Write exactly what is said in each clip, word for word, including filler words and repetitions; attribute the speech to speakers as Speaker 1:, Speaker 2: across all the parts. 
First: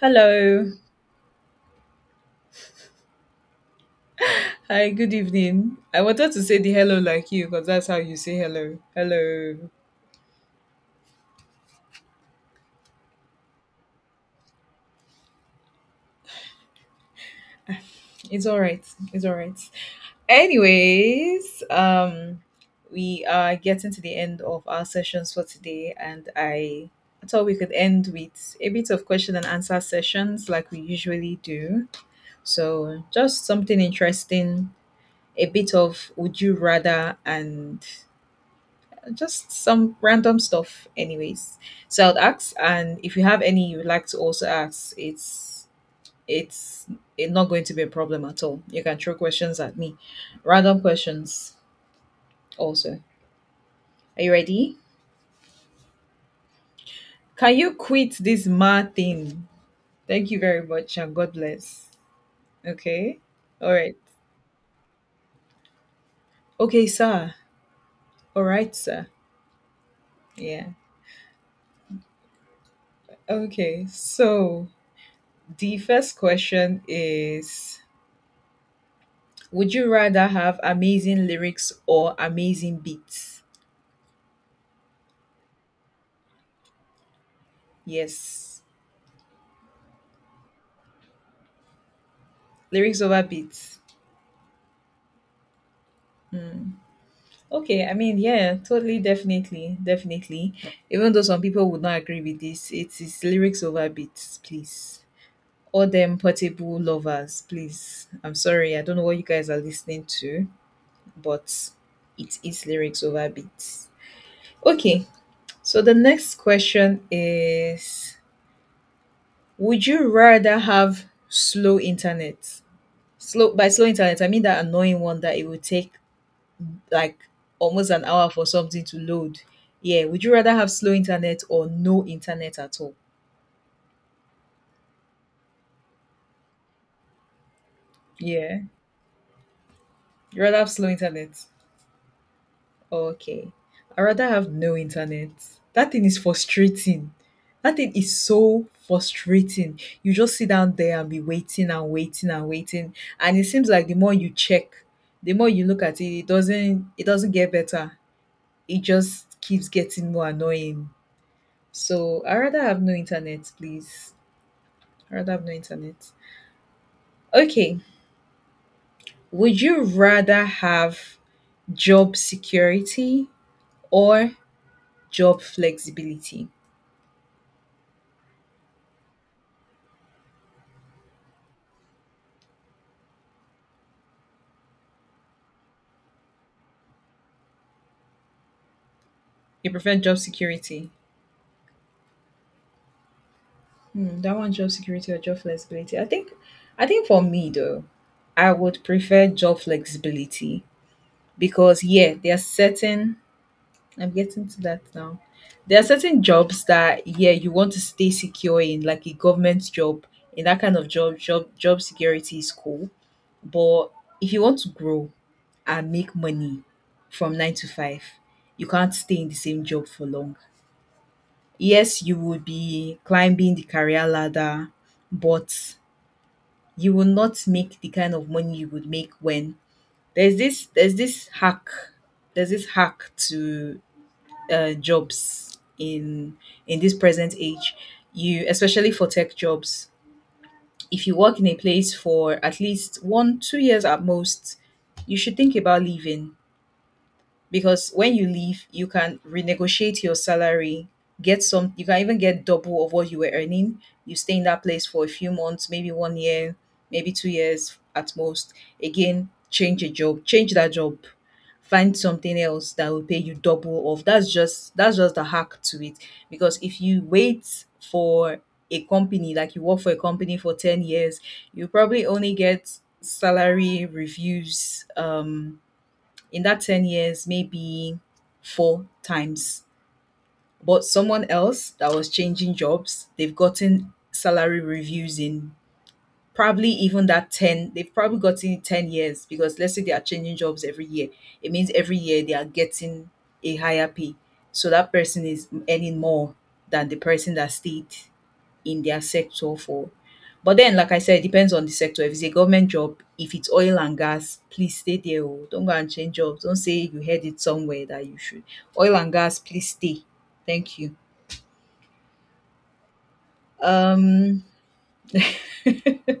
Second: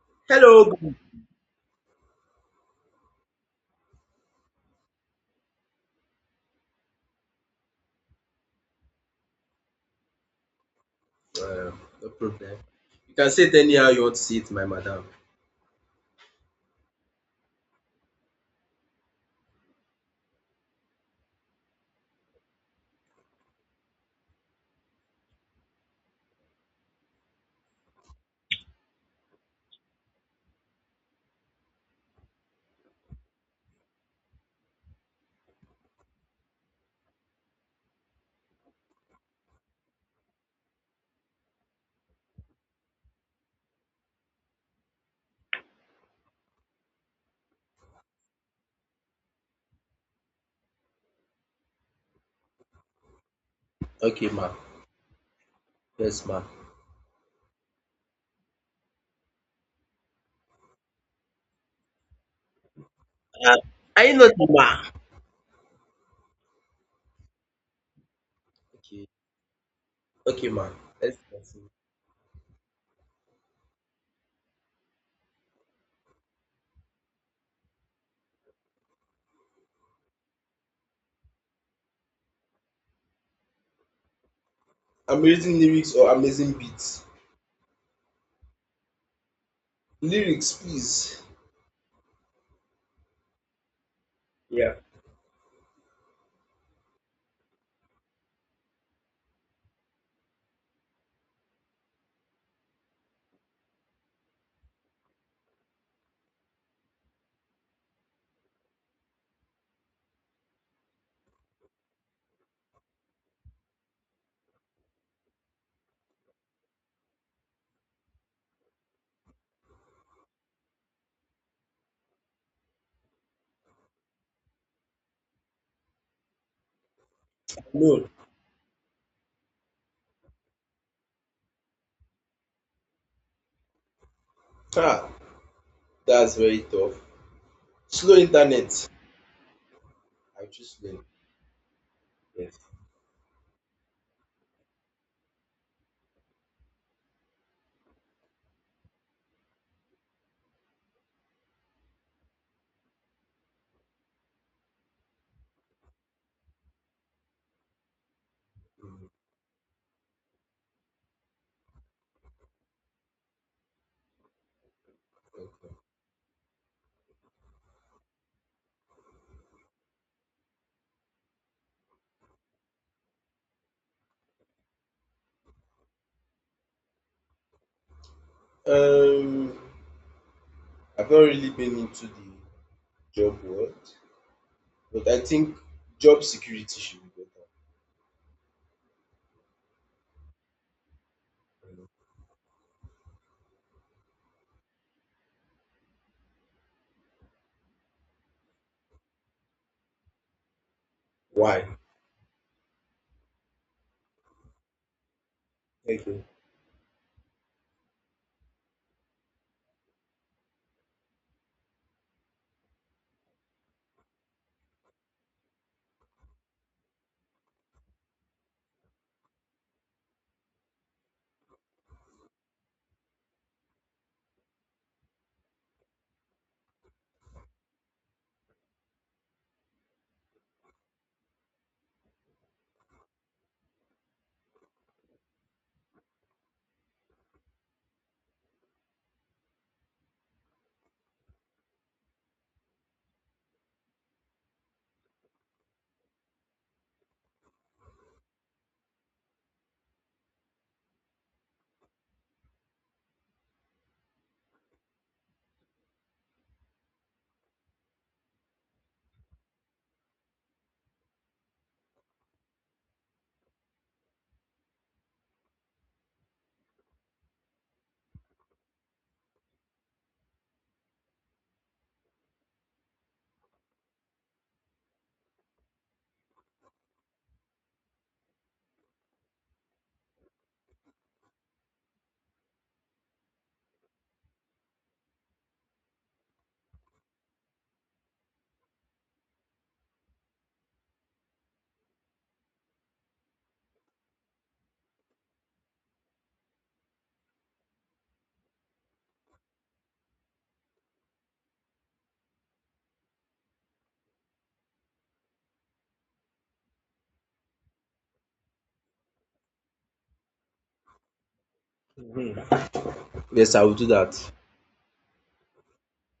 Speaker 1: Hello.
Speaker 2: Hello.
Speaker 1: Hi, good evening. I wanted to say the hello like you because that's how you say hello. Hello.
Speaker 2: Uh, no problem. You can say it anyhow you want to say it, my madam.
Speaker 1: It's all right. It's all right. Anyways, um we are getting to the end of our sessions for today, and I thought we could end with a bit of question and answer sessions like we usually do. So, just something interesting, a bit of would you rather and just some random stuff. Anyways, so I'd ask, and if you have any you'd like to also ask, it's it's it not going to be a problem at all. You can throw questions at me, random questions also. Are
Speaker 2: Okay,
Speaker 1: you
Speaker 2: ma.
Speaker 1: ready?
Speaker 2: Yes, ma.
Speaker 1: Can you quit this mad thing? Thank you very much, and god bless. Okay.
Speaker 2: Uh,
Speaker 1: All right.
Speaker 2: are you not ma?
Speaker 1: Okay, sir. All right, sir.
Speaker 2: Okay. Okay,
Speaker 1: Yeah.
Speaker 2: ma. Let's continue.
Speaker 1: Okay, so the first question is, would you rather have amazing lyrics or amazing beats?
Speaker 2: Amazing lyrics or amazing beats?
Speaker 1: Yes.
Speaker 2: Lyrics, please.
Speaker 1: Lyrics over beats.
Speaker 2: Yeah.
Speaker 1: Hmm. Okay, I mean, yeah, totally, definitely, definitely. Even though some people would not agree with this, it is lyrics over beats, please. All them portable lovers, please. I'm sorry, I don't know what you guys are listening to, but it is lyrics over beats. Okay, so the next question is, would you rather have slow internet? Slow, by slow internet, I mean that annoying one that it will take like almost an
Speaker 2: No.
Speaker 1: hour for something to load. Yeah, would you rather have slow internet or no internet at all?
Speaker 2: Ha. That's very tough. Slow
Speaker 1: Yeah,
Speaker 2: internet.
Speaker 1: you
Speaker 2: I
Speaker 1: rather have
Speaker 2: choose
Speaker 1: slow
Speaker 2: slow.
Speaker 1: internet.
Speaker 2: Yes.
Speaker 1: Okay, I rather have no internet. That thing is frustrating. That thing is so frustrating. You just sit down there and be waiting and waiting and waiting, and it seems like the more you check, the more you look at it, it doesn't it doesn't get better. It just keeps getting more annoying. So I rather have no internet, please. I rather have no
Speaker 2: Okay.
Speaker 1: internet. Okay. Would you rather have job security or job flexibility?
Speaker 2: Um, I've not really been into the job world, but I think job security should be better.
Speaker 1: You prefer job security? Hmm, that one, job security or job flexibility? I think I think for me though, I would prefer job flexibility,
Speaker 2: Why?
Speaker 1: because yeah, there are certain, I'm getting to that now. There are certain
Speaker 2: Okay.
Speaker 1: jobs that yeah, you want to stay secure in, like a government job. In that kind of job, job job security is cool. But if you want to grow and make money from nine to five, you can't stay in the same job for long. Yes, you will be climbing the career ladder, but you will not make the kind of money you would make when there's this there's this hack there's this hack to uh, jobs in in this present age. You Especially for tech jobs, if you work in a place for at least one two years at most, you should think about leaving, because when you leave you can renegotiate your salary. Get some You can even get double of what you were earning. You stay in that place for a few months, maybe one year, maybe two years at most, again change a job, change that job, find something else that will pay you double of, that's just that's just the hack to it. Because if you wait for a company, like you work for a company for ten years, you probably only get salary reviews um in that ten years, maybe four times. But someone else that was changing jobs, they've gotten salary reviews in, probably even that ten, they've probably gotten it ten years, because let's say they are changing jobs every year. It means every year they are getting a higher pay. So that person is earning more than the person that stayed in their sector for, but then like I said, it depends on the sector. If it's a government job, if it's oil and gas, please stay there. Oh. Don't go and change jobs. Don't say you heard it somewhere that you should. Oil and gas, please stay. Thank you.
Speaker 2: Yes, I will do that.
Speaker 1: Um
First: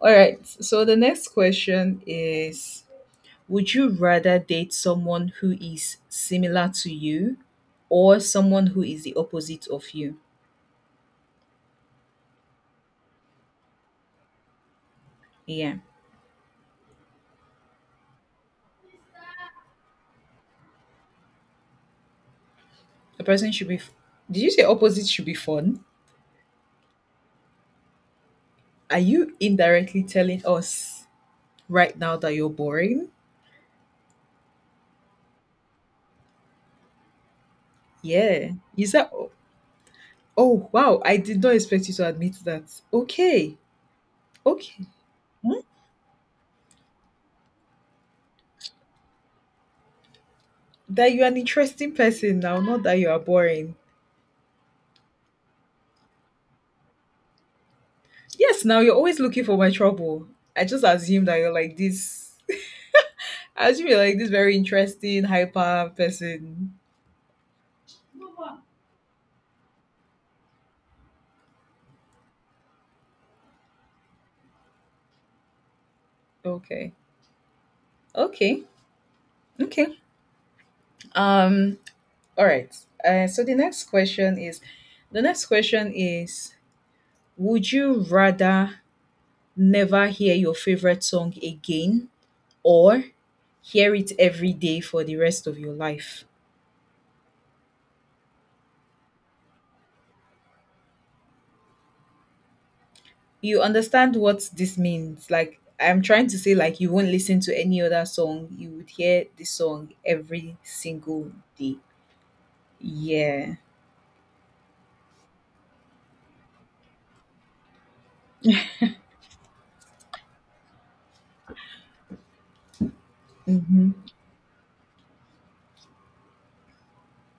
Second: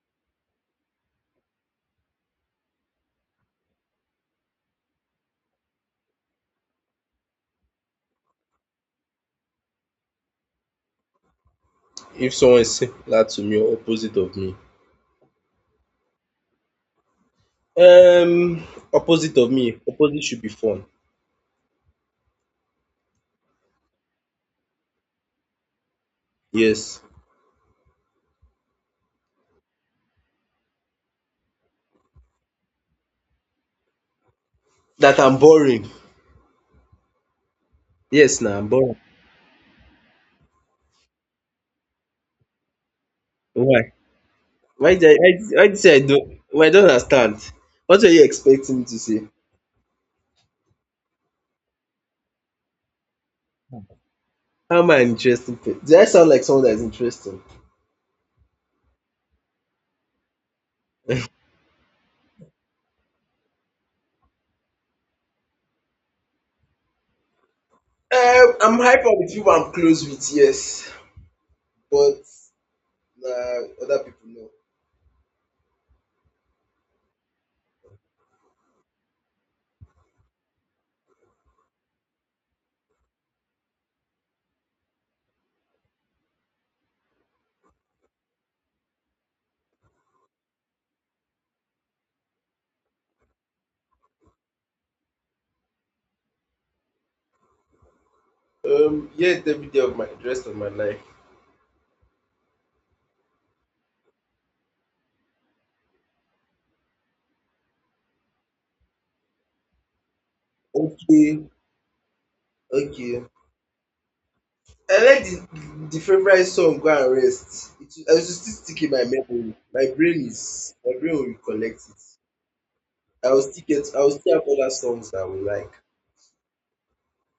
Speaker 1: all right. So the next question is, would you rather date someone who is similar to you or someone who is the opposite of you?
Speaker 2: If someone is similar to me or opposite of me?
Speaker 1: Yeah.
Speaker 2: Um, Opposite of me. Opposite should be fun.
Speaker 1: The person should be. Did you say opposite should be fun?
Speaker 2: Yes.
Speaker 1: Are you indirectly telling us right now that you're boring?
Speaker 2: That I'm boring. Yes,
Speaker 1: Yeah.
Speaker 2: now I'm
Speaker 1: You
Speaker 2: boring.
Speaker 1: said, oh, oh, wow, I did not expect you to admit that. Okay.
Speaker 2: Why?
Speaker 1: Okay.
Speaker 2: Why did I, why
Speaker 1: Hmm?
Speaker 2: did Why did you say I don't? Well, I don't understand. What were you expecting me to say?
Speaker 1: That you're an interesting person now, not that you are boring.
Speaker 2: How am I an interesting? Pe- did I sound like someone that is interesting?
Speaker 1: Yes, now you're always looking for my trouble. I just assume that you're like this. I assume you're like this very interesting, hyper person.
Speaker 2: Um, I'm hyper with people I'm close with, yes, but nah, other people know.
Speaker 1: Okay. Okay. Okay. Um, all right. Uh, so the next question is the next question is would you rather never hear your favorite song again, or hear it every day for the rest of your life?
Speaker 2: Um, yeah, it's every day of my rest of my life.
Speaker 1: You understand what this means. Like, I'm trying to say, like, you won't listen to any other song. You would hear this song every single
Speaker 2: Okay,
Speaker 1: day.
Speaker 2: okay.
Speaker 1: Yeah.
Speaker 2: I like the the favourite song go and rest. It will I will still stick in my memory. My brain is my brain will recollect it. I will still
Speaker 1: Mm-hmm.
Speaker 2: get I will still have other songs that I will like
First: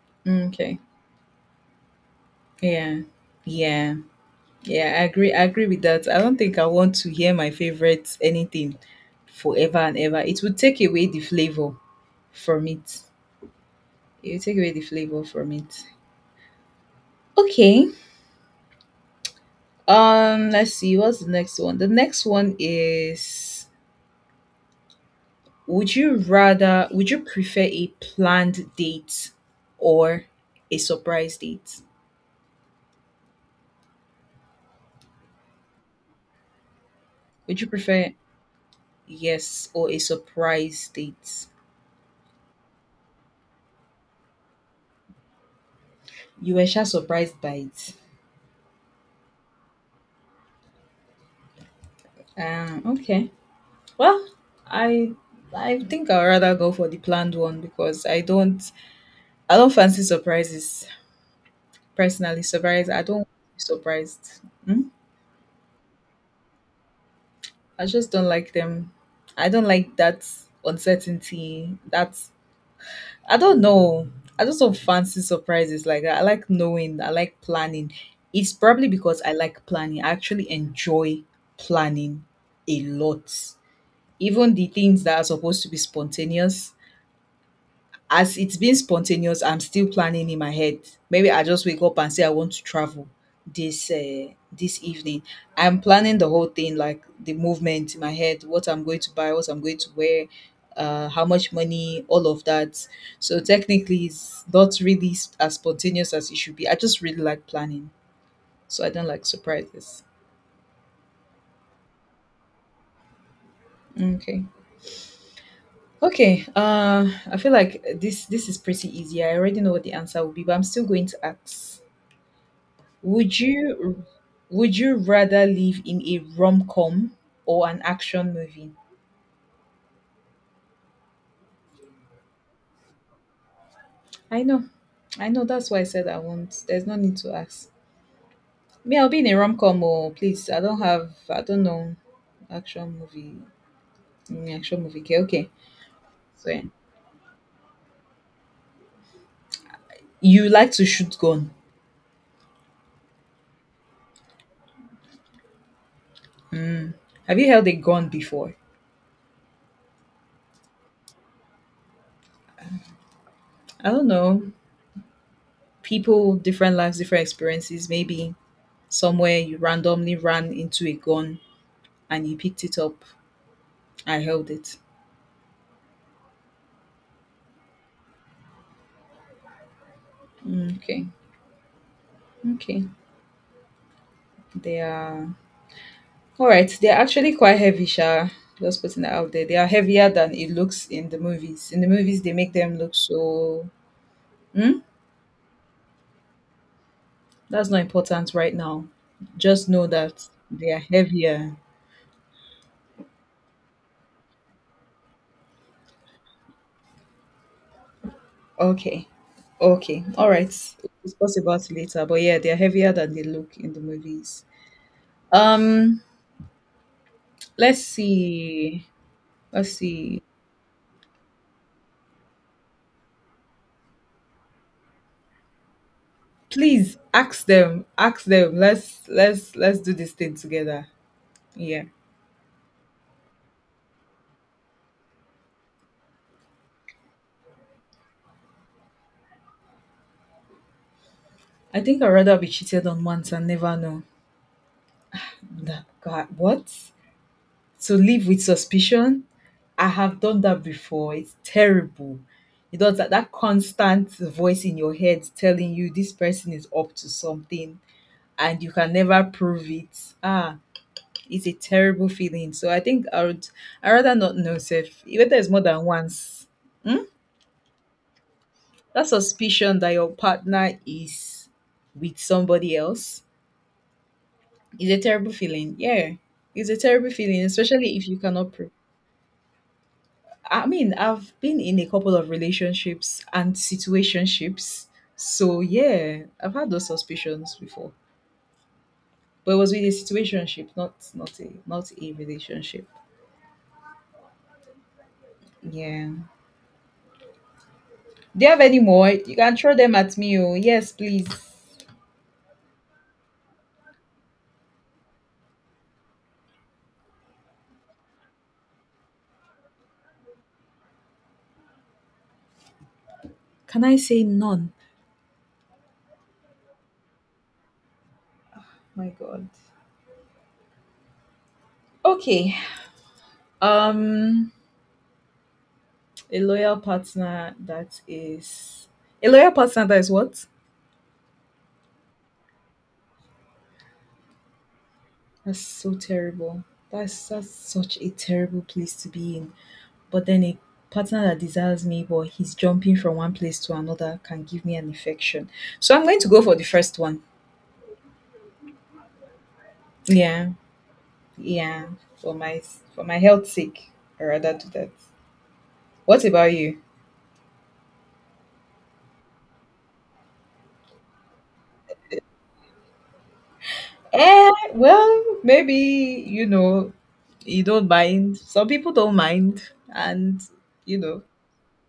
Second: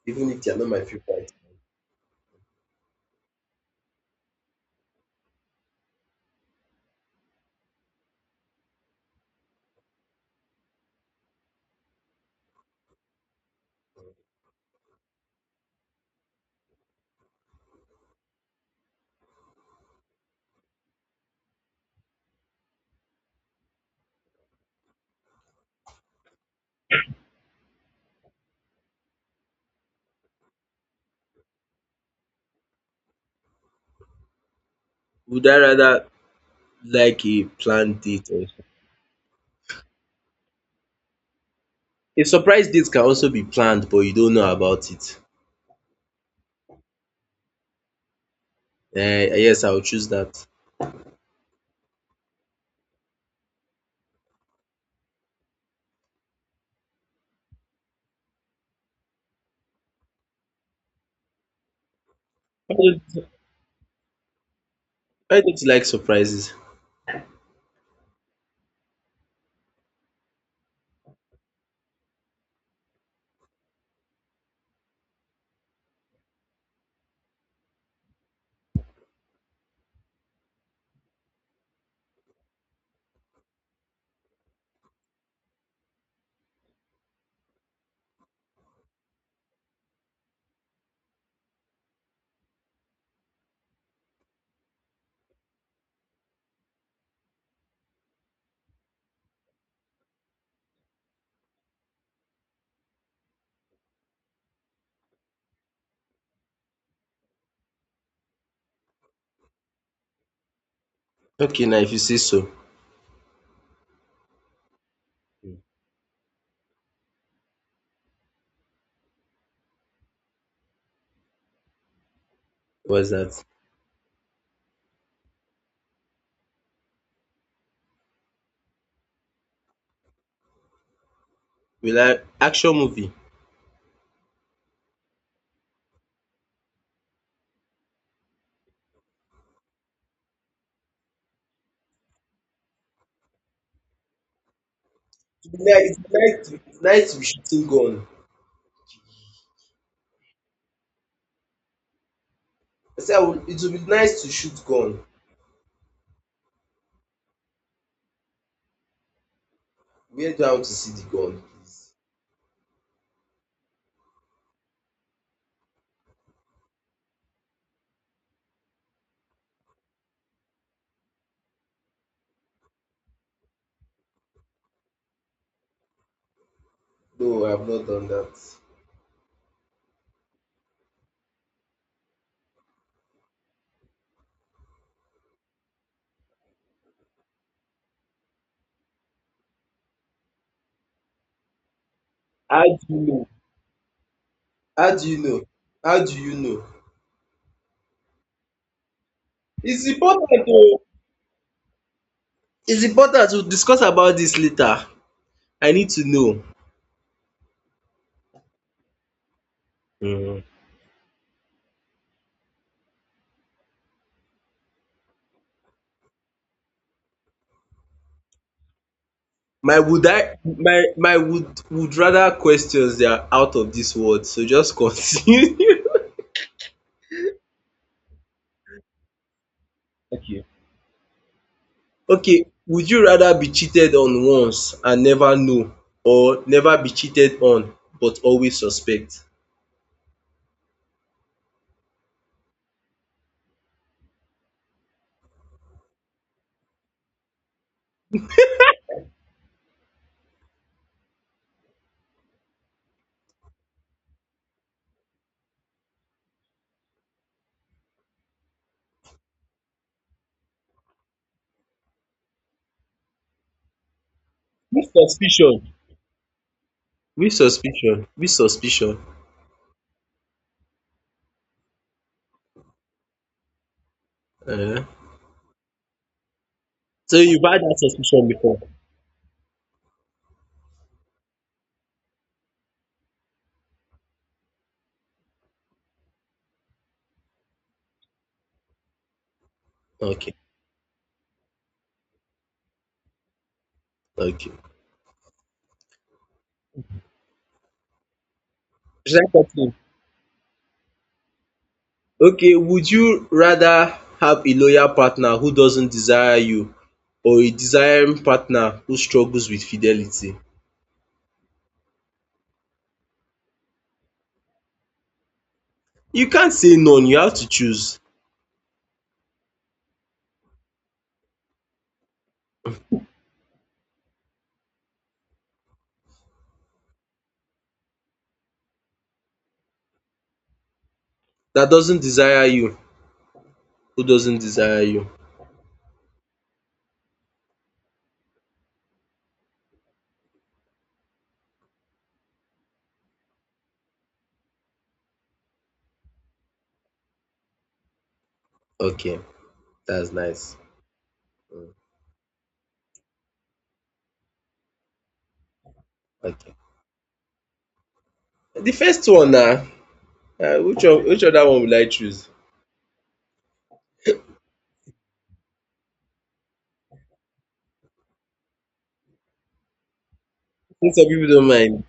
Speaker 2: even if they are not
Speaker 1: Okay.
Speaker 2: my favourite.
Speaker 1: Yeah. Yeah. Yeah. I agree. I agree with that. I don't think I want to hear my favorite anything forever and ever. It would take away the flavor from it. You take away the flavor from it. Okay. Um, let's see. What's the next one? The next one is, would you rather would you prefer a planned date or a surprise date?
Speaker 2: Would I rather like a
Speaker 1: Would you
Speaker 2: planned
Speaker 1: prefer,
Speaker 2: date or
Speaker 1: yes, or a surprise date?
Speaker 2: a surprise date can also be planned but you don't know about it.
Speaker 1: You were sure surprised by it.
Speaker 2: Eh, yes, I will choose that.
Speaker 1: Um, okay. Well, I I think I'd rather go for the planned one, because I don't I don't fancy surprises personally.
Speaker 2: Why
Speaker 1: Surprise, I don't want
Speaker 2: don't
Speaker 1: to be surprised. Hmm?
Speaker 2: why don't you like surprises?
Speaker 1: I just don't like them. I don't like that uncertainty. That, I don't know. I just don't fancy surprises like that. I like knowing. I like planning. It's probably because I like planning. I actually enjoy planning a lot. Even the things that are supposed to be spontaneous, as it's been spontaneous, I'm still planning in my head. Maybe I just wake up and say I want to travel this uh, this evening. I'm planning the whole thing, like the movement in my head, what I'm going to buy, what I'm going to wear, uh, how much money, all of that. So technically, it's not really s- as spontaneous as it should be. I just really like planning, so I don't like surprises.
Speaker 2: Okay now, if you say so.
Speaker 1: Okay. Okay. Uh, I feel like this this is pretty easy. I already know what the answer will be, but I'm still going to ask.
Speaker 2: What's
Speaker 1: Would
Speaker 2: that?
Speaker 1: you would you rather live in a rom-com or an action movie?
Speaker 2: Will I action movie.
Speaker 1: I know. I know, that's why I said I won't. There's no need to ask. Me, I'll be in a rom-com or please. I don't have I don't know. Action movie. Mm, action movie. Okay, okay.
Speaker 2: It's nice it's nice
Speaker 1: So
Speaker 2: to
Speaker 1: yeah.
Speaker 2: it's nice to be shooting gun.
Speaker 1: You like to shoot gun.
Speaker 2: I said I would, it would be nice to shoot gun.
Speaker 1: Have you held a gun before?
Speaker 2: Where do I want to see the gun, please?
Speaker 1: I don't know. People, different lives, different experiences. Maybe somewhere you randomly ran into a gun and you picked it up. I held it.
Speaker 2: No, I've not done that.
Speaker 1: Mm, okay. Okay. They are, all right. They are actually quite heavy, Sha. Just putting that out there. They are heavier than it looks in the movies. In the movies, they make
Speaker 2: How
Speaker 1: them
Speaker 2: do
Speaker 1: look
Speaker 2: you know?
Speaker 1: so. Hmm?
Speaker 2: How do you know? How do you know?
Speaker 1: That's not important right now. Just know
Speaker 2: It's important
Speaker 1: that they are
Speaker 2: to
Speaker 1: heavier.
Speaker 2: it's important to discuss about this later. I need to know.
Speaker 1: Okay. Okay. All
Speaker 2: Hmm.
Speaker 1: right. We'll discuss about it later. But yeah, they are heavier than they look in the movies. Um. Let's see. Let's
Speaker 2: My would
Speaker 1: see.
Speaker 2: I my my would would rather questions, they are out of this world. So just continue.
Speaker 1: Please ask them. Ask them. Let's let's let's do this thing
Speaker 2: Okay.
Speaker 1: together. Yeah.
Speaker 2: Okay, would you rather be cheated on once and never know, or never be cheated on but always suspect?
Speaker 1: I think I'd rather be cheated on once and never know. That God, what? To live with suspicion? I have done that before. It's terrible. You know that that constant voice in your head telling you this person is up to something, and you can never prove it. Ah, it's a terrible feeling. So I think I would, I rather not know self. Whether it's more than once. Hmm?
Speaker 2: With suspicion? With suspicion?
Speaker 1: That suspicion that your partner is with somebody else.
Speaker 2: uh
Speaker 1: It's a terrible feeling. Yeah, it's a terrible
Speaker 2: So you
Speaker 1: feeling,
Speaker 2: buy
Speaker 1: especially if you cannot. Pre-. I mean, I've been in a couple of relationships and situationships, so yeah, I've had those suspicions before. But it was with a
Speaker 2: Okay,
Speaker 1: situationship, not not a not a relationship.
Speaker 2: okay.
Speaker 1: Yeah. Do you have any more?
Speaker 2: It's
Speaker 1: You
Speaker 2: like,
Speaker 1: can throw them at me. Oh, yes, please.
Speaker 2: okay, would you rather have a loyal partner who doesn't desire you, or a desiring partner who struggles with fidelity?
Speaker 1: Can I say none?
Speaker 2: You can't say none, you have to choose.
Speaker 1: My God. Okay. Um, a loyal partner that is, a loyal partner that is what?
Speaker 2: That doesn't desire you, Who doesn't desire you.
Speaker 1: That's so terrible. That's that's such a terrible place to be in. But then a partner that desires me but he's jumping from one place to another can give me an infection. So I'm going to go for the first one.
Speaker 2: Okay, that's
Speaker 1: Yeah.
Speaker 2: nice.
Speaker 1: Yeah. For my for my health sake. I rather do that. What about
Speaker 2: Okay.
Speaker 1: you?
Speaker 2: The first one now, uh, which one, which other one will I choose?
Speaker 1: Eh, well, maybe you know you don't mind. Some people don't mind, and
Speaker 2: Since
Speaker 1: you
Speaker 2: some
Speaker 1: know.
Speaker 2: people don't mind.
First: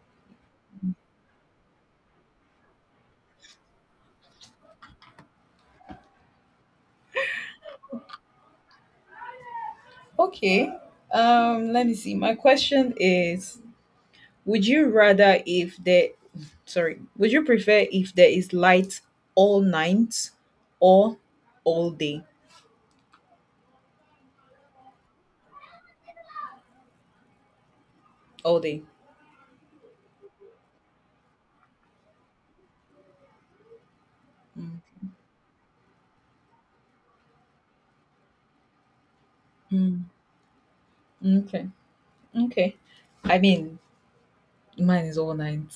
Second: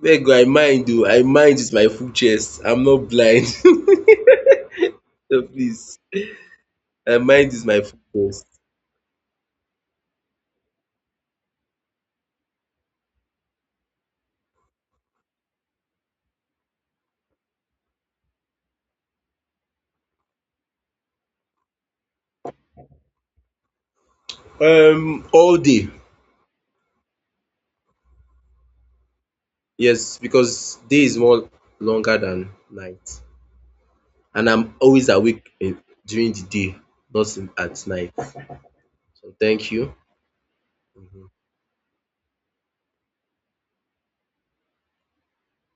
Speaker 2: Where go I mind though? I mind is my full chest. I'm not blind. So please, um, mind is my focus.
Speaker 1: Okay. Um let me see. My question is Would you rather if there sorry, would you prefer if there is light all night or all day?
Speaker 2: Um, all day.
Speaker 1: All day.
Speaker 2: Yes, because day is more longer than night, and I'm always awake in, during the day, not in, at night. So thank you.
Speaker 1: Hmm.
Speaker 2: Mhm.
Speaker 1: Okay. Okay. I mean, mine is all night.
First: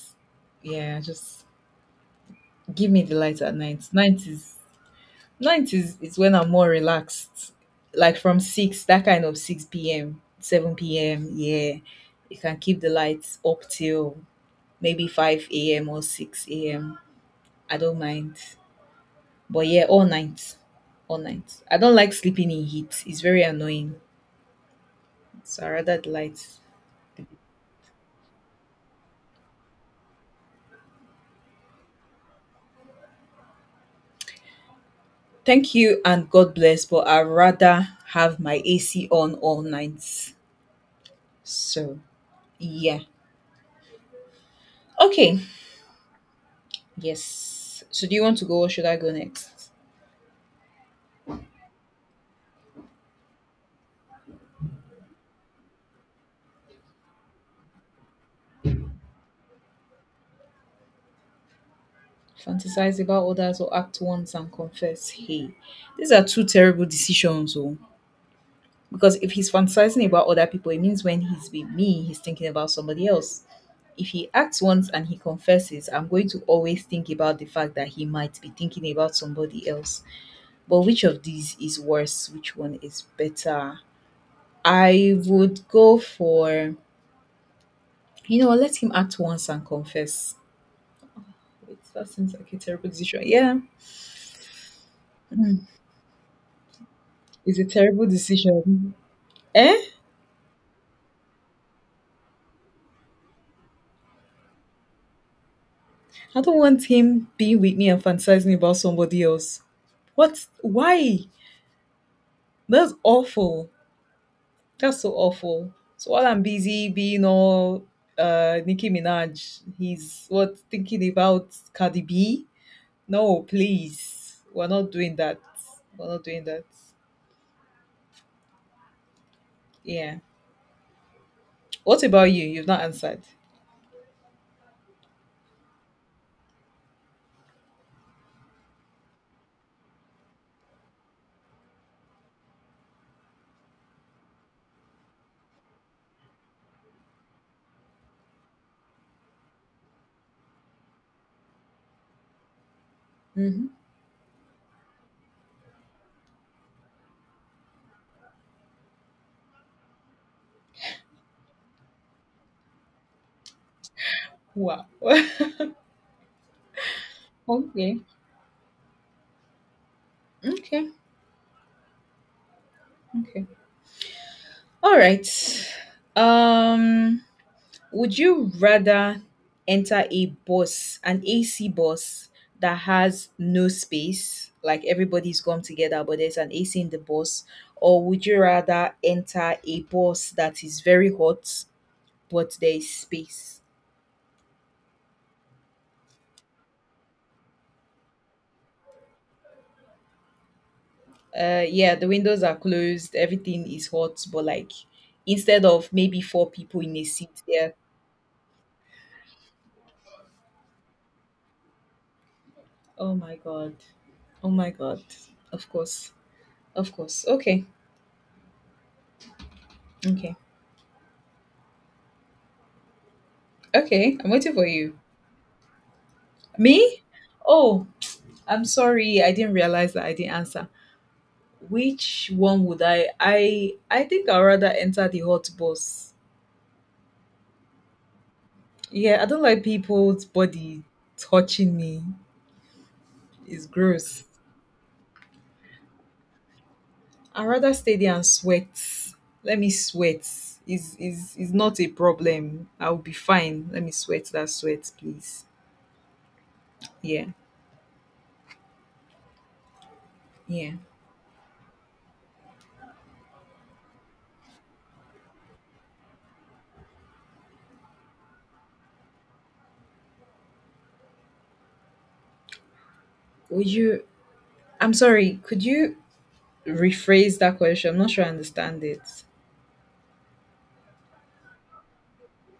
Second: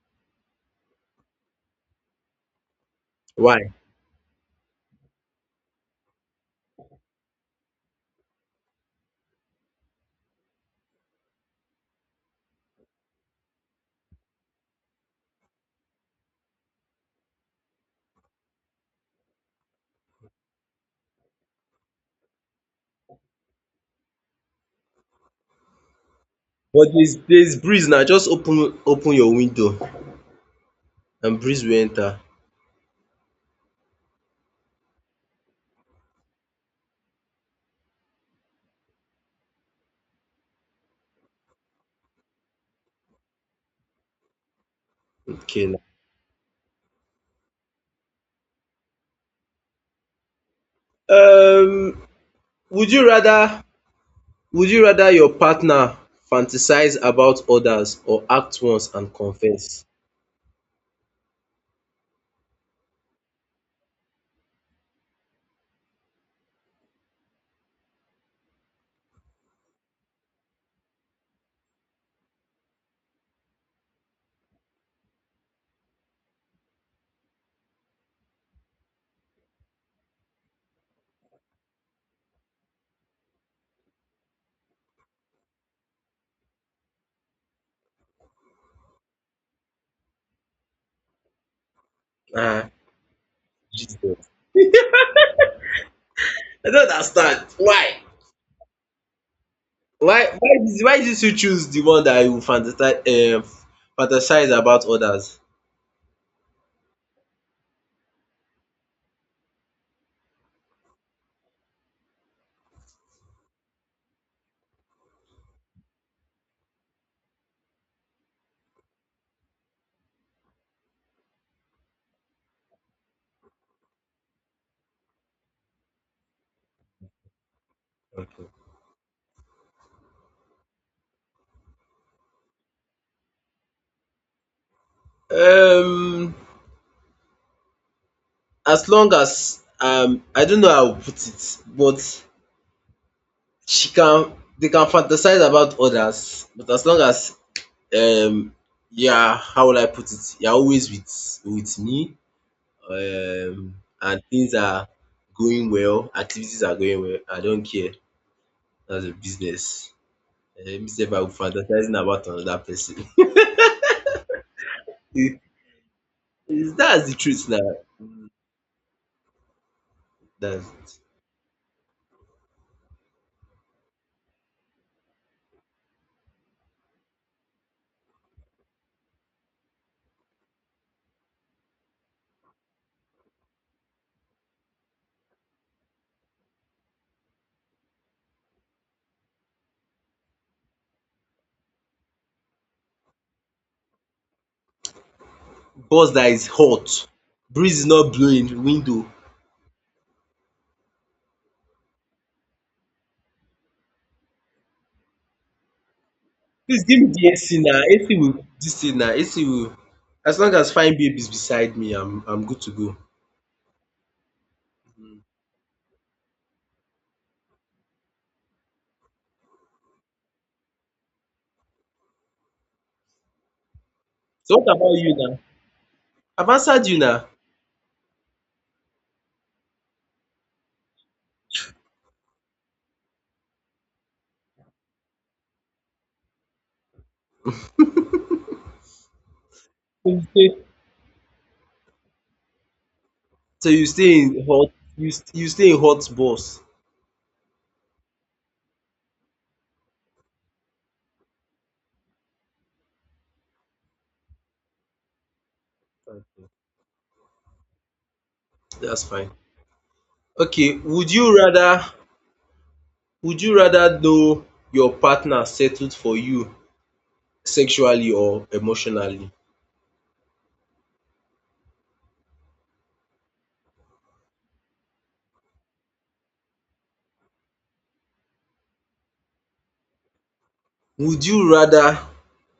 Speaker 1: Yeah, just give me the light at
Speaker 2: Why?
Speaker 1: night. Night is night is is when I'm more relaxed. Like from six, that kind of six P M, seven P M, yeah. You can keep the lights up till maybe five A M or six A M. I don't mind. But yeah, all night. All night. I don't like sleeping in heat. It's very annoying. So I rather the lights.
Speaker 2: But there's there's breeze now. Just open open your window and breeze will enter.
Speaker 1: Thank you and God bless, but I rather have my A C on all night. So yeah. Okay.
Speaker 2: Okay now.
Speaker 1: Yes. So do you want to go or should I go next?
Speaker 2: Um, would you rather would you rather your partner fantasize about others, or act once and confess?
Speaker 1: Fantasize about others or act once and confess. Hey. These are two terrible decisions. Oh. Because if he's fantasizing about other people, it means when he's with me, he's thinking about somebody else. If he acts once and he confesses, I'm going to always think about the fact that he might be thinking about somebody else. But which of these is worse? Which one is better? I would go for, you know, let him act once and confess. Wait, that seems like a
Speaker 2: Ah,
Speaker 1: terrible decision. Yeah,
Speaker 2: Jesus. I don't understand.
Speaker 1: it's a
Speaker 2: Why?
Speaker 1: terrible decision. Eh?
Speaker 2: Why why did why did you choose the one that you fantasize um fantasize about others?
Speaker 1: I don't want him being with me and fantasizing about somebody else. What? Why? That's awful. That's so awful. So while I'm busy being all uh Nicki Minaj, he's what thinking about Cardi B? No, please. We're not doing that. We're not doing that. Yeah. What about you? You've not answered.
Speaker 2: Um as long as, um I don't know how to put it, but she can they can fantasize about others, but as long as, um yeah, how will I put it? You're always with with me.
Speaker 1: Mm-hmm.
Speaker 2: Um and things are going well, activities are going well. I don't care. That's a business. Eh, me sef, I will fantasizing about another person.
Speaker 1: Wow.
Speaker 2: It- it's- That's the truth now.
Speaker 1: Okay.
Speaker 2: That
Speaker 1: Okay. Okay. All right. Um, would you rather enter a bus, an A C bus that has no space, like everybody's come together, but there's an A C in the bus, or would you rather enter a bus that is very hot, but there is space?
Speaker 2: bus that is hot, breeze is not blowing window.
Speaker 1: Uh, yeah, the windows are closed, everything is hot, but like instead of maybe four people
Speaker 2: Please
Speaker 1: in
Speaker 2: give
Speaker 1: a
Speaker 2: me the
Speaker 1: seat,
Speaker 2: A C
Speaker 1: there.
Speaker 2: now. A C will dis thing now. A C will, as long as fine babe is beside me, I'm I'm good to go.
Speaker 1: Oh my god. Oh my god. Of course. Of course. Okay. Okay. Okay. I'm waiting
Speaker 2: So
Speaker 1: for
Speaker 2: what about
Speaker 1: you.
Speaker 2: you now? I've answered you
Speaker 1: Me?
Speaker 2: now.
Speaker 1: Oh, I'm sorry. I didn't realize that I didn't answer. Which one would I? I I think I'd rather enter the hot bus. Yeah, I don't like
Speaker 2: So you
Speaker 1: people's
Speaker 2: stay
Speaker 1: body touching me. It's
Speaker 2: so you stay
Speaker 1: gross.
Speaker 2: in hot you st- you stay in hot bus.
Speaker 1: I'd rather stay there and sweat. Let me sweat. Is is is not a problem. I'll be fine. Let me sweat that sweat, please. Yeah,
Speaker 2: That's fine.
Speaker 1: yeah.
Speaker 2: Okay, would you rather would you rather know your partner settled for you sexually or emotionally?
Speaker 1: Would you? I'm sorry. Could you rephrase that question? I'm not sure I understand it.
Speaker 2: Would you rather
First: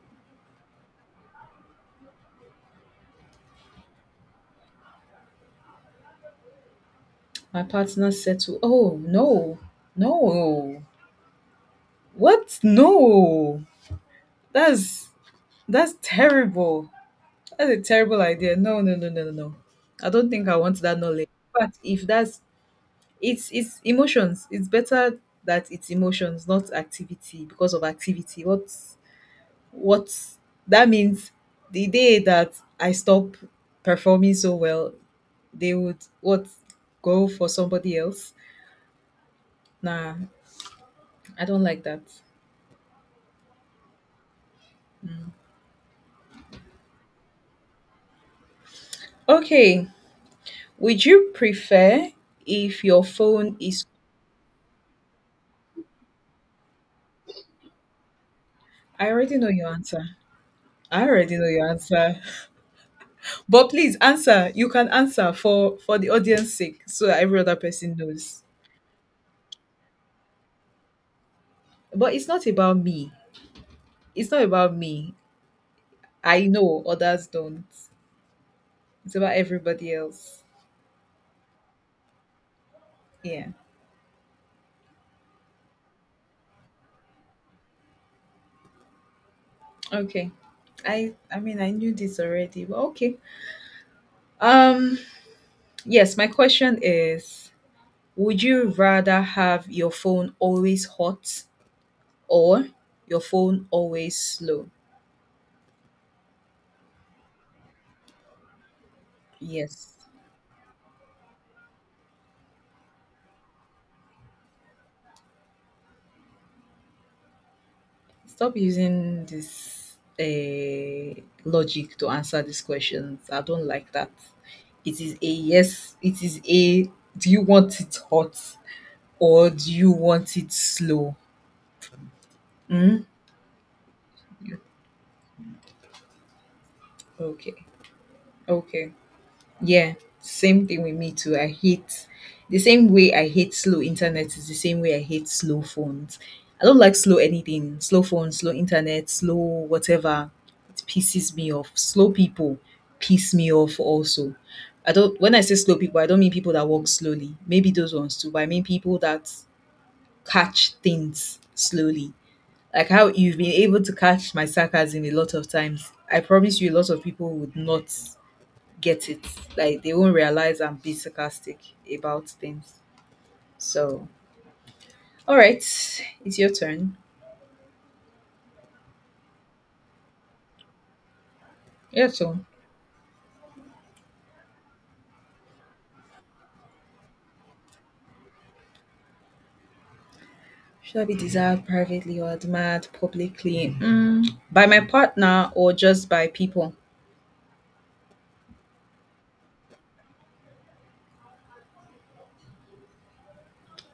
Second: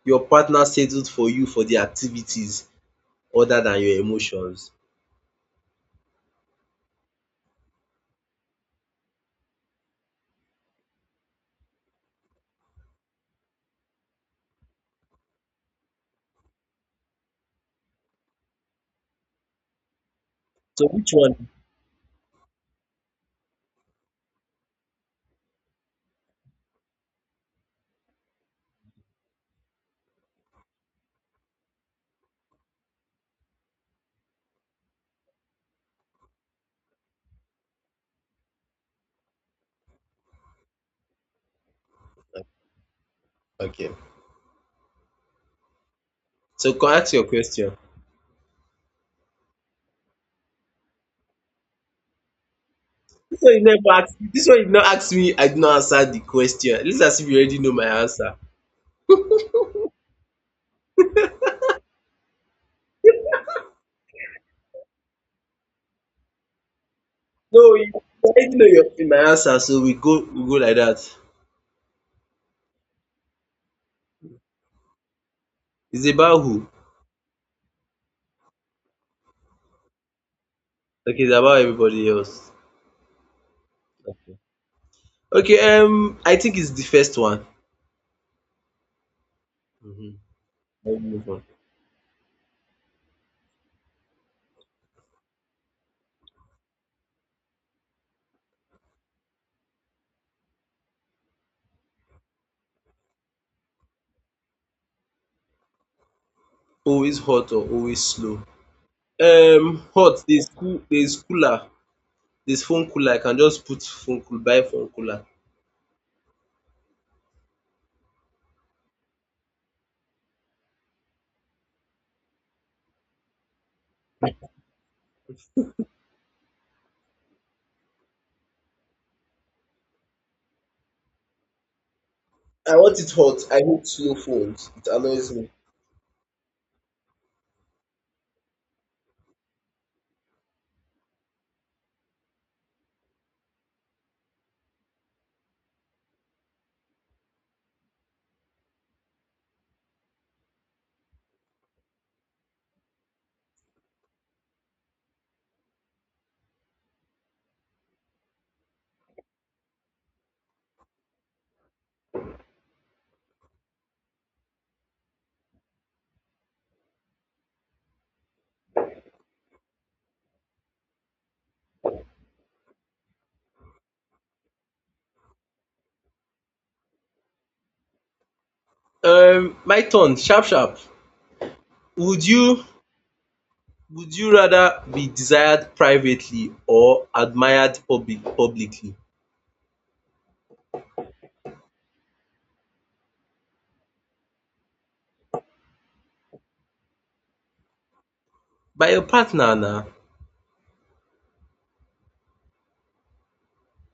Speaker 2: your partner settled for you for the activities other than your emotions?
Speaker 1: My partner said to, oh no, no, what? No, that's that's terrible. That's a terrible idea. No, no, no, no, no, no. I don't think I want
Speaker 2: So
Speaker 1: that
Speaker 2: which
Speaker 1: knowledge.
Speaker 2: one?
Speaker 1: But if that's it's it's emotions. It's better that it's emotions, not activity, because of activity. What what that means the day that I stop performing so well, they would what go for somebody else. Nah, I don't like that.
Speaker 2: Okay. So come ask your question.
Speaker 1: Okay, would you prefer if your
Speaker 2: This one
Speaker 1: phone
Speaker 2: you
Speaker 1: is?
Speaker 2: never ask This one you no ask me, I did not answer the question. Let's, as if you already know my answer.
Speaker 1: I already know your answer. I already know your answer. But please answer. You can answer for for the audience sake, so that every other
Speaker 2: No, you
Speaker 1: person knows.
Speaker 2: already know your my answer, so we go we go like that.
Speaker 1: But it's not about me. It's not about me.
Speaker 2: It's about
Speaker 1: I
Speaker 2: who?
Speaker 1: know others don't. It's about everybody else.
Speaker 2: Okay, it's about everybody else.
Speaker 1: Yeah.
Speaker 2: Okay, um I think it's the first one.
Speaker 1: Okay.
Speaker 2: hmm
Speaker 1: I
Speaker 2: Move
Speaker 1: I
Speaker 2: on.
Speaker 1: mean I knew this already, but okay. Um, yes, my question is would you rather have your phone always hot or your phone always slow.
Speaker 2: Always hot or always slow? Um
Speaker 1: Yes.
Speaker 2: hot. there's cool there's cooler there's phone cooler. I can just put phone cool Buy phone cooler.
Speaker 1: Stop using this uh, logic to answer these questions. I don't like that. It is a yes, it is a do you want it hot or do you want it slow?
Speaker 2: I want
Speaker 1: Mm?
Speaker 2: it hot. I hate slow phones. It annoys me.
Speaker 1: Okay. Okay. Yeah, same thing with me too. I hate The same way I hate slow internet is the same way I hate slow phones. I don't like slow anything. Slow phones, slow internet, slow whatever. It pisses me off. Slow people piss me off also. I don't When I say slow people, I don't mean people that walk slowly. Maybe those ones too, but I mean people that catch things slowly. Like how you've been able to catch my sarcasm a lot of times. I promise you a lot of people would not get it. Like they won't realize I'm being sarcastic about things. So, all right, it's your turn.
Speaker 2: Um my turn sharp sharp.
Speaker 1: Your
Speaker 2: Would
Speaker 1: turn.
Speaker 2: you would you rather be desired privately or admired public publicly?
Speaker 1: Should I be desired privately or admired publicly? Mm, by my partner or just by people?
Speaker 2: By your partner na.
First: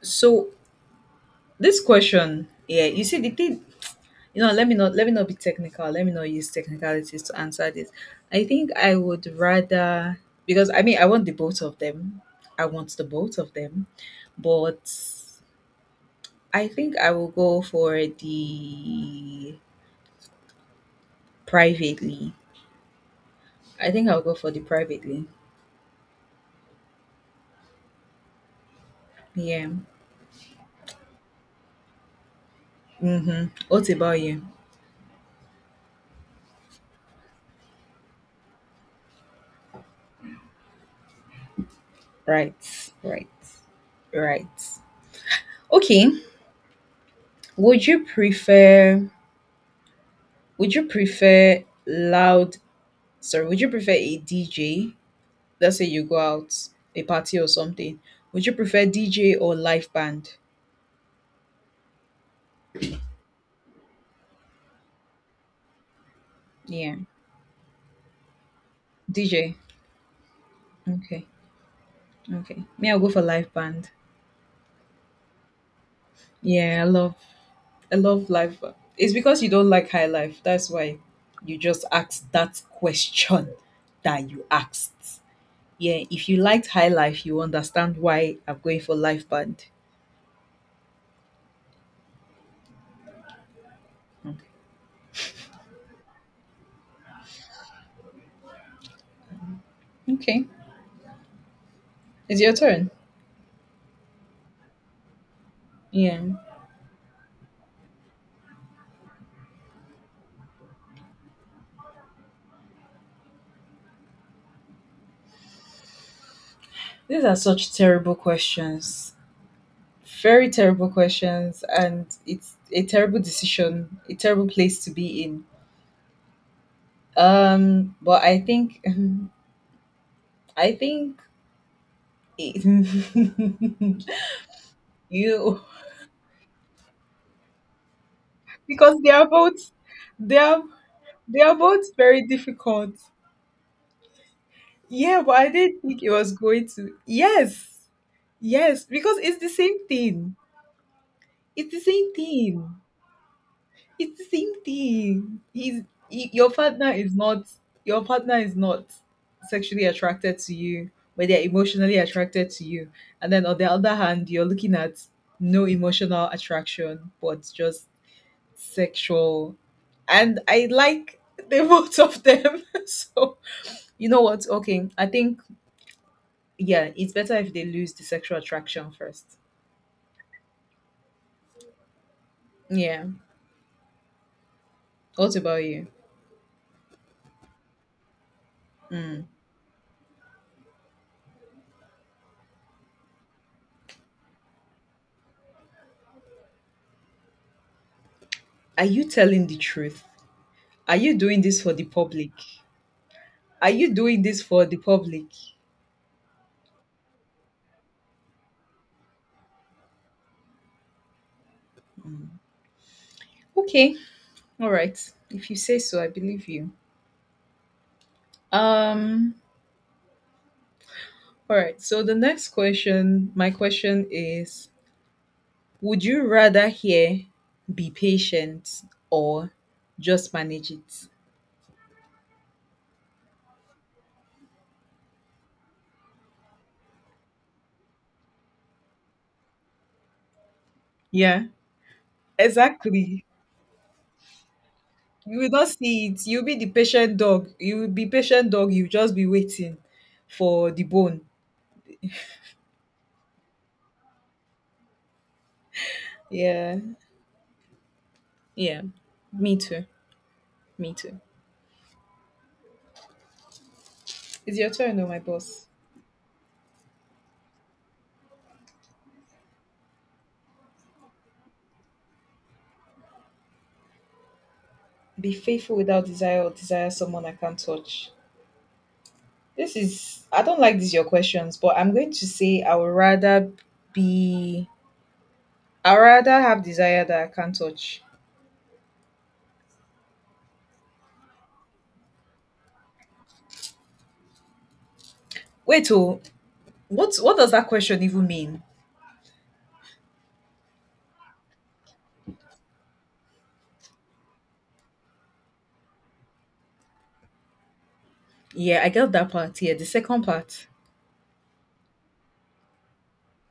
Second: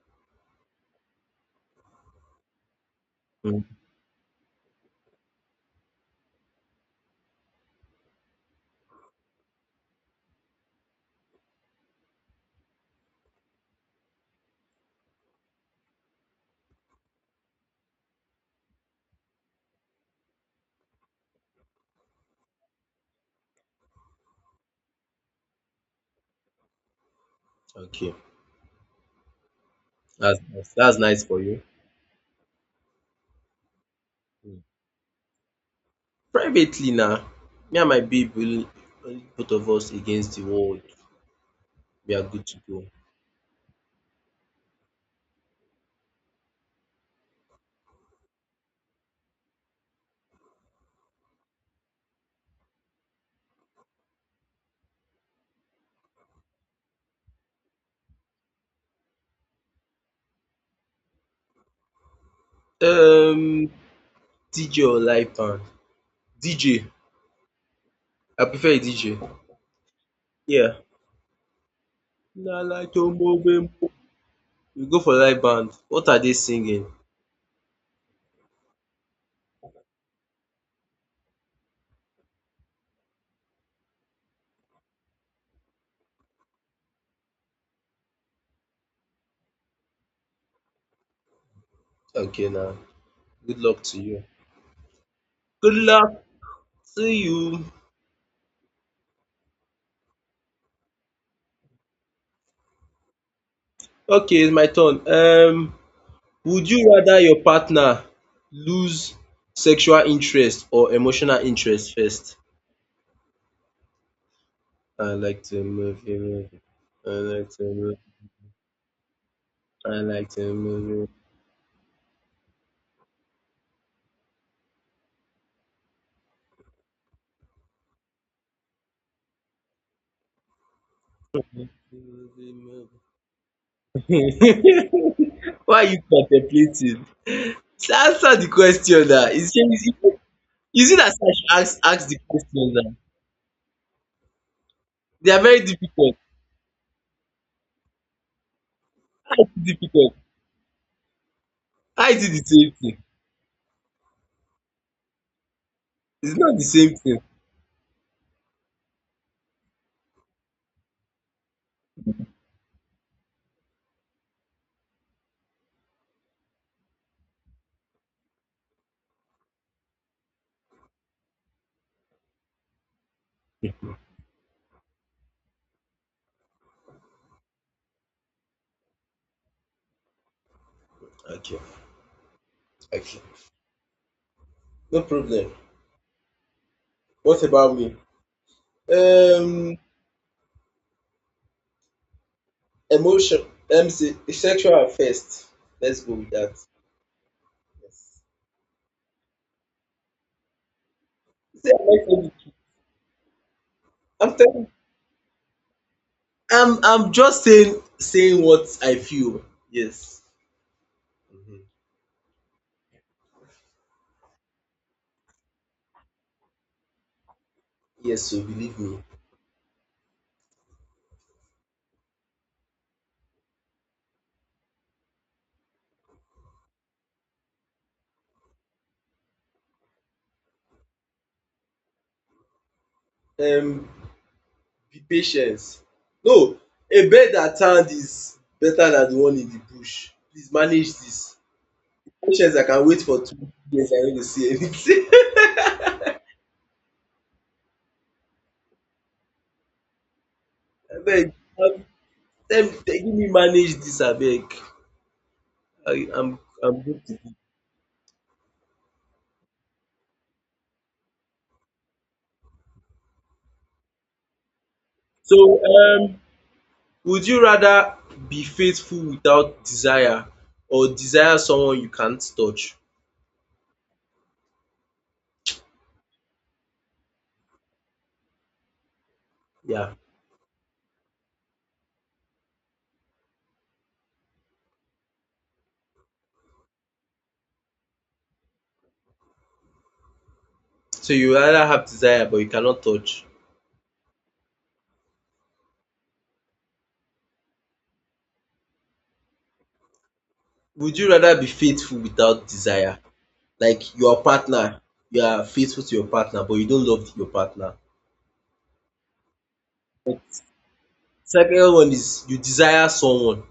Speaker 1: So this question, yeah, you see the thing.
Speaker 2: um
Speaker 1: You know, let me not let me not be technical. Let me not use technicalities to answer this. I think I would rather because I mean I want the both of them. I want the both of them, but I think I will go for the privately. I think I'll go for the privately.
Speaker 2: okay,
Speaker 1: Yeah.
Speaker 2: that's nice that's nice for you.
Speaker 1: Mm-hmm. What about you?
Speaker 2: um Privately na, me and my babe will, only both of us against the world, we are good
Speaker 1: Right,
Speaker 2: to go.
Speaker 1: right, right. Okay. Would you prefer would you prefer loud sorry, would you prefer a D J? Let's say you go out a party or something. Would you prefer D J or live band?
Speaker 2: um D J or live band? D J.
Speaker 1: Yeah.
Speaker 2: I prefer a D J.
Speaker 1: D J.
Speaker 2: Yeah.
Speaker 1: Okay.
Speaker 2: Na
Speaker 1: Okay. Me,
Speaker 2: like
Speaker 1: I'll go for live
Speaker 2: Omobenpo.
Speaker 1: band.
Speaker 2: We go for live band. What are they
Speaker 1: Yeah,
Speaker 2: singing?
Speaker 1: I love I love life. It's because you don't like high life. That's why you just asked that question that you asked. Yeah, if you liked high life, you understand why I'm going for life band.
Speaker 2: Okay now. Good luck to you.
Speaker 1: Okay,
Speaker 2: Good luck to you.
Speaker 1: okay, it's your turn.
Speaker 2: Okay, it's my turn. Um,
Speaker 1: Yeah,
Speaker 2: would you rather your partner lose sexual interest or emotional interest first? I like to move you, move you. I
Speaker 1: these are
Speaker 2: like to
Speaker 1: such
Speaker 2: move.
Speaker 1: terrible questions.
Speaker 2: I like
Speaker 1: Very
Speaker 2: to move.
Speaker 1: terrible
Speaker 2: You,
Speaker 1: questions, and it's a terrible decision, a terrible place to be in. Um, but I think, I think
Speaker 2: move you,
Speaker 1: it,
Speaker 2: move you.
Speaker 1: you
Speaker 2: Why are you contemplating? So answer the
Speaker 1: because
Speaker 2: question
Speaker 1: they are
Speaker 2: now. Is it
Speaker 1: both
Speaker 2: is it
Speaker 1: they are
Speaker 2: is it as I
Speaker 1: they are
Speaker 2: should ask
Speaker 1: both
Speaker 2: ask the
Speaker 1: very
Speaker 2: question
Speaker 1: difficult.
Speaker 2: now?
Speaker 1: Yeah,
Speaker 2: They
Speaker 1: but
Speaker 2: are
Speaker 1: I
Speaker 2: very
Speaker 1: didn't think it
Speaker 2: difficult.
Speaker 1: was going to. Yes, yes, because
Speaker 2: How
Speaker 1: it's the
Speaker 2: is it
Speaker 1: same
Speaker 2: difficult?
Speaker 1: thing. It's the
Speaker 2: How
Speaker 1: same
Speaker 2: is it the same
Speaker 1: thing.
Speaker 2: thing?
Speaker 1: It's the same thing. He's he,
Speaker 2: It's
Speaker 1: your
Speaker 2: not the
Speaker 1: partner
Speaker 2: same
Speaker 1: is
Speaker 2: thing.
Speaker 1: not your partner is not sexually attracted to you, but they're emotionally attracted to you. And then on the other hand, you're looking at no emotional attraction, but just sexual. And I like the both of them. So you know what, okay, I think, yeah, it's better if they lose the sexual attraction first.
Speaker 2: Okay,
Speaker 1: Yeah.
Speaker 2: okay. No
Speaker 1: What
Speaker 2: problem.
Speaker 1: about you?
Speaker 2: What about me?
Speaker 1: Mm.
Speaker 2: Um Emotion. Let me see. Sexual first. Let's go with that. Yes.
Speaker 1: Are you telling the truth? are you doing this
Speaker 2: See,
Speaker 1: for the
Speaker 2: I'm not
Speaker 1: public
Speaker 2: telling you.
Speaker 1: are you doing
Speaker 2: I'm
Speaker 1: this for
Speaker 2: telling
Speaker 1: the public?
Speaker 2: I'm I'm just saying saying what I feel. Yes. Mhm.
Speaker 1: Okay, all right, if you say so I believe you.
Speaker 2: Yes, so believe me.
Speaker 1: Um, all right, so the next question, my question is, would you rather hear be patient or just manage it?
Speaker 2: Um be patience. No, a bird at hand is better than the one in the bush. Please manage this.
Speaker 1: Yeah,
Speaker 2: Patience, I can wait for
Speaker 1: exactly.
Speaker 2: two years, I no go see anything.
Speaker 1: You will not see it. You'll be the patient dog. You will be patient dog. You'll just be waiting for the bone.
Speaker 2: Abeg, um, tell me tell- give me manage dis abeg. I am
Speaker 1: Yeah.
Speaker 2: I'm good to go.
Speaker 1: Yeah. Me too. Me too. It's your turn though, my
Speaker 2: So,
Speaker 1: boss.
Speaker 2: um would you rather be faithful without desire, or desire someone you can't touch?
Speaker 1: Be faithful without desire or desire someone I can't touch. This
Speaker 2: Yeah.
Speaker 1: is I don't like these your questions, but I'm going to say I would rather be I would rather have desire that I can't touch.
Speaker 2: So you rather have desire, but you cannot touch.
Speaker 1: Wait, oh, what what does that question even mean?
Speaker 2: Would you rather be faithful without desire? Like your partner, you are faithful to your partner but you don't love your partner.
Speaker 1: Yeah, I get that part. Yeah, the second part,
Speaker 2: Second one is, you desire someone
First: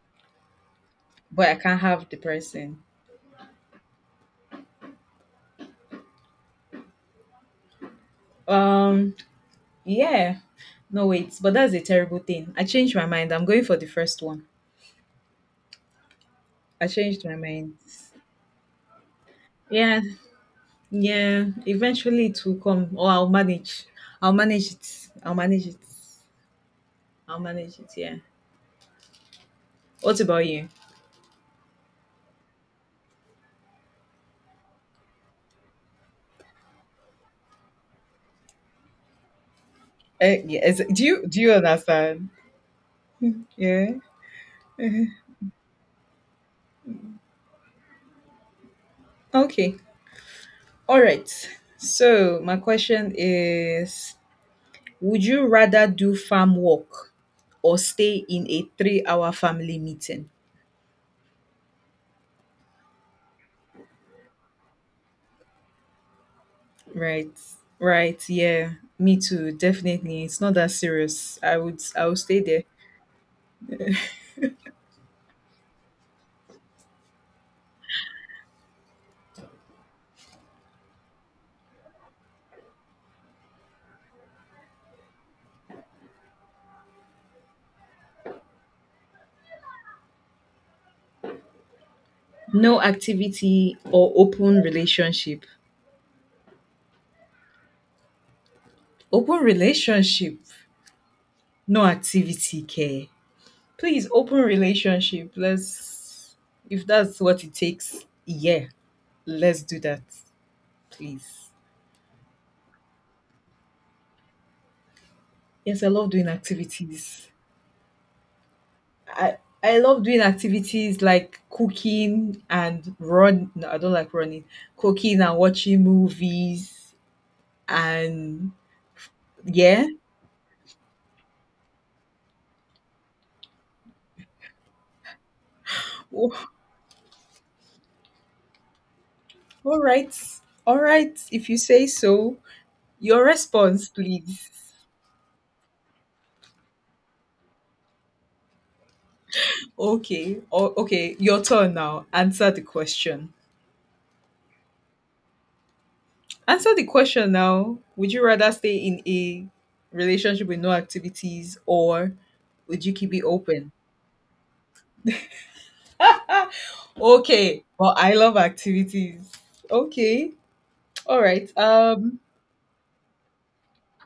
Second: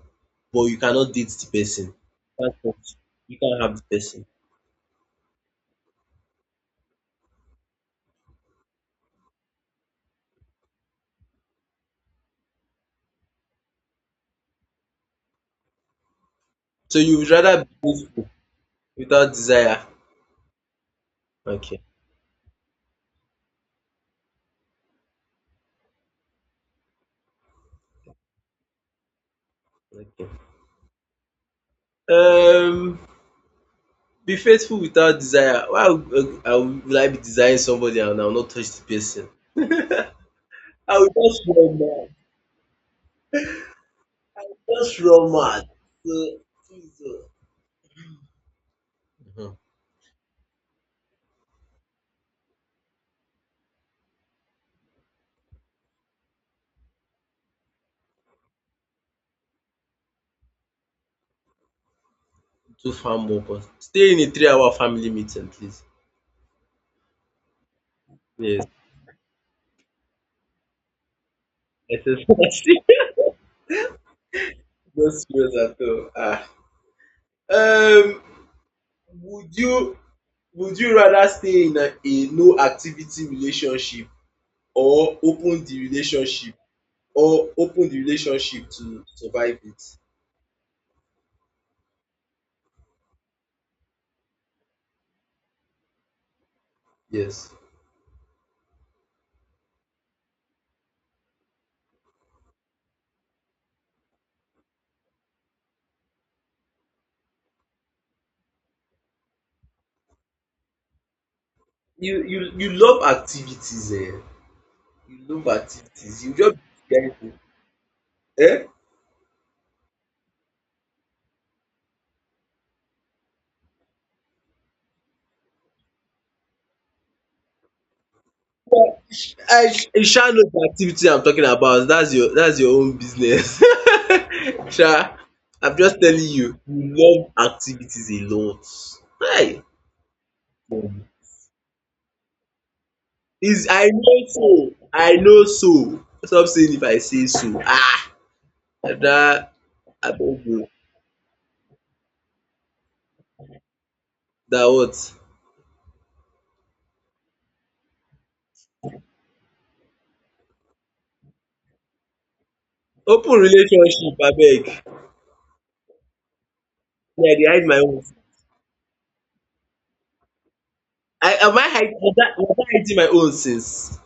Speaker 2: but you cannot date
Speaker 1: but I
Speaker 2: the
Speaker 1: can't
Speaker 2: person.
Speaker 1: have the
Speaker 2: You can't
Speaker 1: person.
Speaker 2: touch, you can't have the person.
Speaker 1: Um, yeah, no wait, but that's a terrible thing. I changed my mind. I'm going for the first one. I
Speaker 2: So you
Speaker 1: changed
Speaker 2: would
Speaker 1: my
Speaker 2: rather
Speaker 1: mind.
Speaker 2: be faithful without desire.
Speaker 1: Yeah, yeah.
Speaker 2: Okay,
Speaker 1: Eventually it will come, or I'll manage. I'll manage it. I'll manage it. I'll manage it. Yeah. What
Speaker 2: okay.
Speaker 1: about you?
Speaker 2: Um be faithful without desire. Why would, uh, I would would I be desiring somebody and I will not touch the person?
Speaker 1: Uh, yes.
Speaker 2: I
Speaker 1: Do you
Speaker 2: will
Speaker 1: do
Speaker 2: just
Speaker 1: you
Speaker 2: run mad.
Speaker 1: understand? Yeah.
Speaker 2: I will just run mad. So, please o. Mhm.
Speaker 1: Okay. All right. So my question is, would you rather do farm work or stay in a three-hour family meeting?
Speaker 2: Do farm work or stay in a three hour family meeting please.
Speaker 1: Right. Right.
Speaker 2: Yes,
Speaker 1: Yeah. Me too. Definitely. It's not that serious. I would I would
Speaker 2: SSIC.
Speaker 1: stay there.
Speaker 2: No serious at all. Ah. Um, would you would you rather stay in a, a no activity relationship, or open the relationship, or open the relationship to survive it?
Speaker 1: No activity or open relationship.
Speaker 2: Yes.
Speaker 1: Open relationship. No activity care. Please open relationship. Let's if that's what it takes. Yeah. Let's do that. Please.
Speaker 2: You you you love activities eh. You love
Speaker 1: Yes, I love
Speaker 2: activities.
Speaker 1: doing
Speaker 2: You just guys
Speaker 1: activities.
Speaker 2: eh.
Speaker 1: I I love doing activities like cooking and run. No, I don't like running. Cooking and watching movies and
Speaker 2: Well, I
Speaker 1: yeah.
Speaker 2: I sha know the activity I'm talking about. That's your, that's your own business. Sha, I'm just telling
Speaker 1: Oh,
Speaker 2: you, you love activities a lot. Kai!
Speaker 1: all right, all right. If you say so, your
Speaker 2: Is I
Speaker 1: response,
Speaker 2: know
Speaker 1: please.
Speaker 2: so, I know so. Stop saying if I say so. Ah! Ada,
Speaker 1: Okay,
Speaker 2: abeg o,
Speaker 1: o- okay. Your turn now. Answer the question.
Speaker 2: na what?
Speaker 1: Answer the question now. Would you rather stay in a relationship with no activities or would you keep it
Speaker 2: Open
Speaker 1: open?
Speaker 2: relationship abeg, me I dey
Speaker 1: Okay.
Speaker 2: hide my
Speaker 1: Well,
Speaker 2: own.
Speaker 1: I love activities. Okay. All
Speaker 2: I
Speaker 1: right.
Speaker 2: am I hiding was
Speaker 1: Um,
Speaker 2: I was I hiding my own since?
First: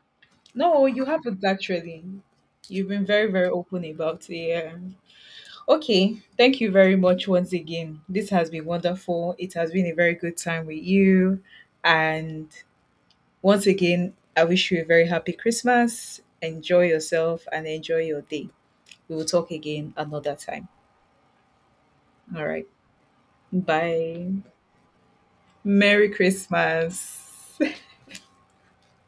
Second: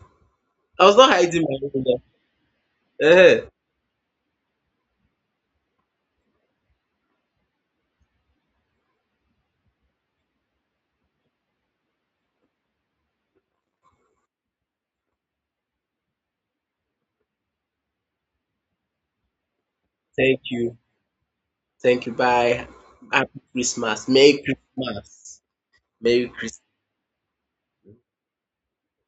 Speaker 1: no,
Speaker 2: I was
Speaker 1: you
Speaker 2: not
Speaker 1: haven't
Speaker 2: hiding my own na.
Speaker 1: actually. You've been very, very
Speaker 2: Ehen.
Speaker 1: open about it. Yeah. Okay. Thank you very much once again. This has been wonderful. It has been a very good time with you. And once again, I wish you a very happy Christmas. Enjoy yourself and enjoy your day. We will talk again another
Speaker 2: Thank
Speaker 1: time.
Speaker 2: you, thank you,
Speaker 1: All right.
Speaker 2: bye. Happy Christmas, merry
Speaker 1: Bye.
Speaker 2: Christmas,
Speaker 1: Merry
Speaker 2: merry Chris
Speaker 1: Christmas.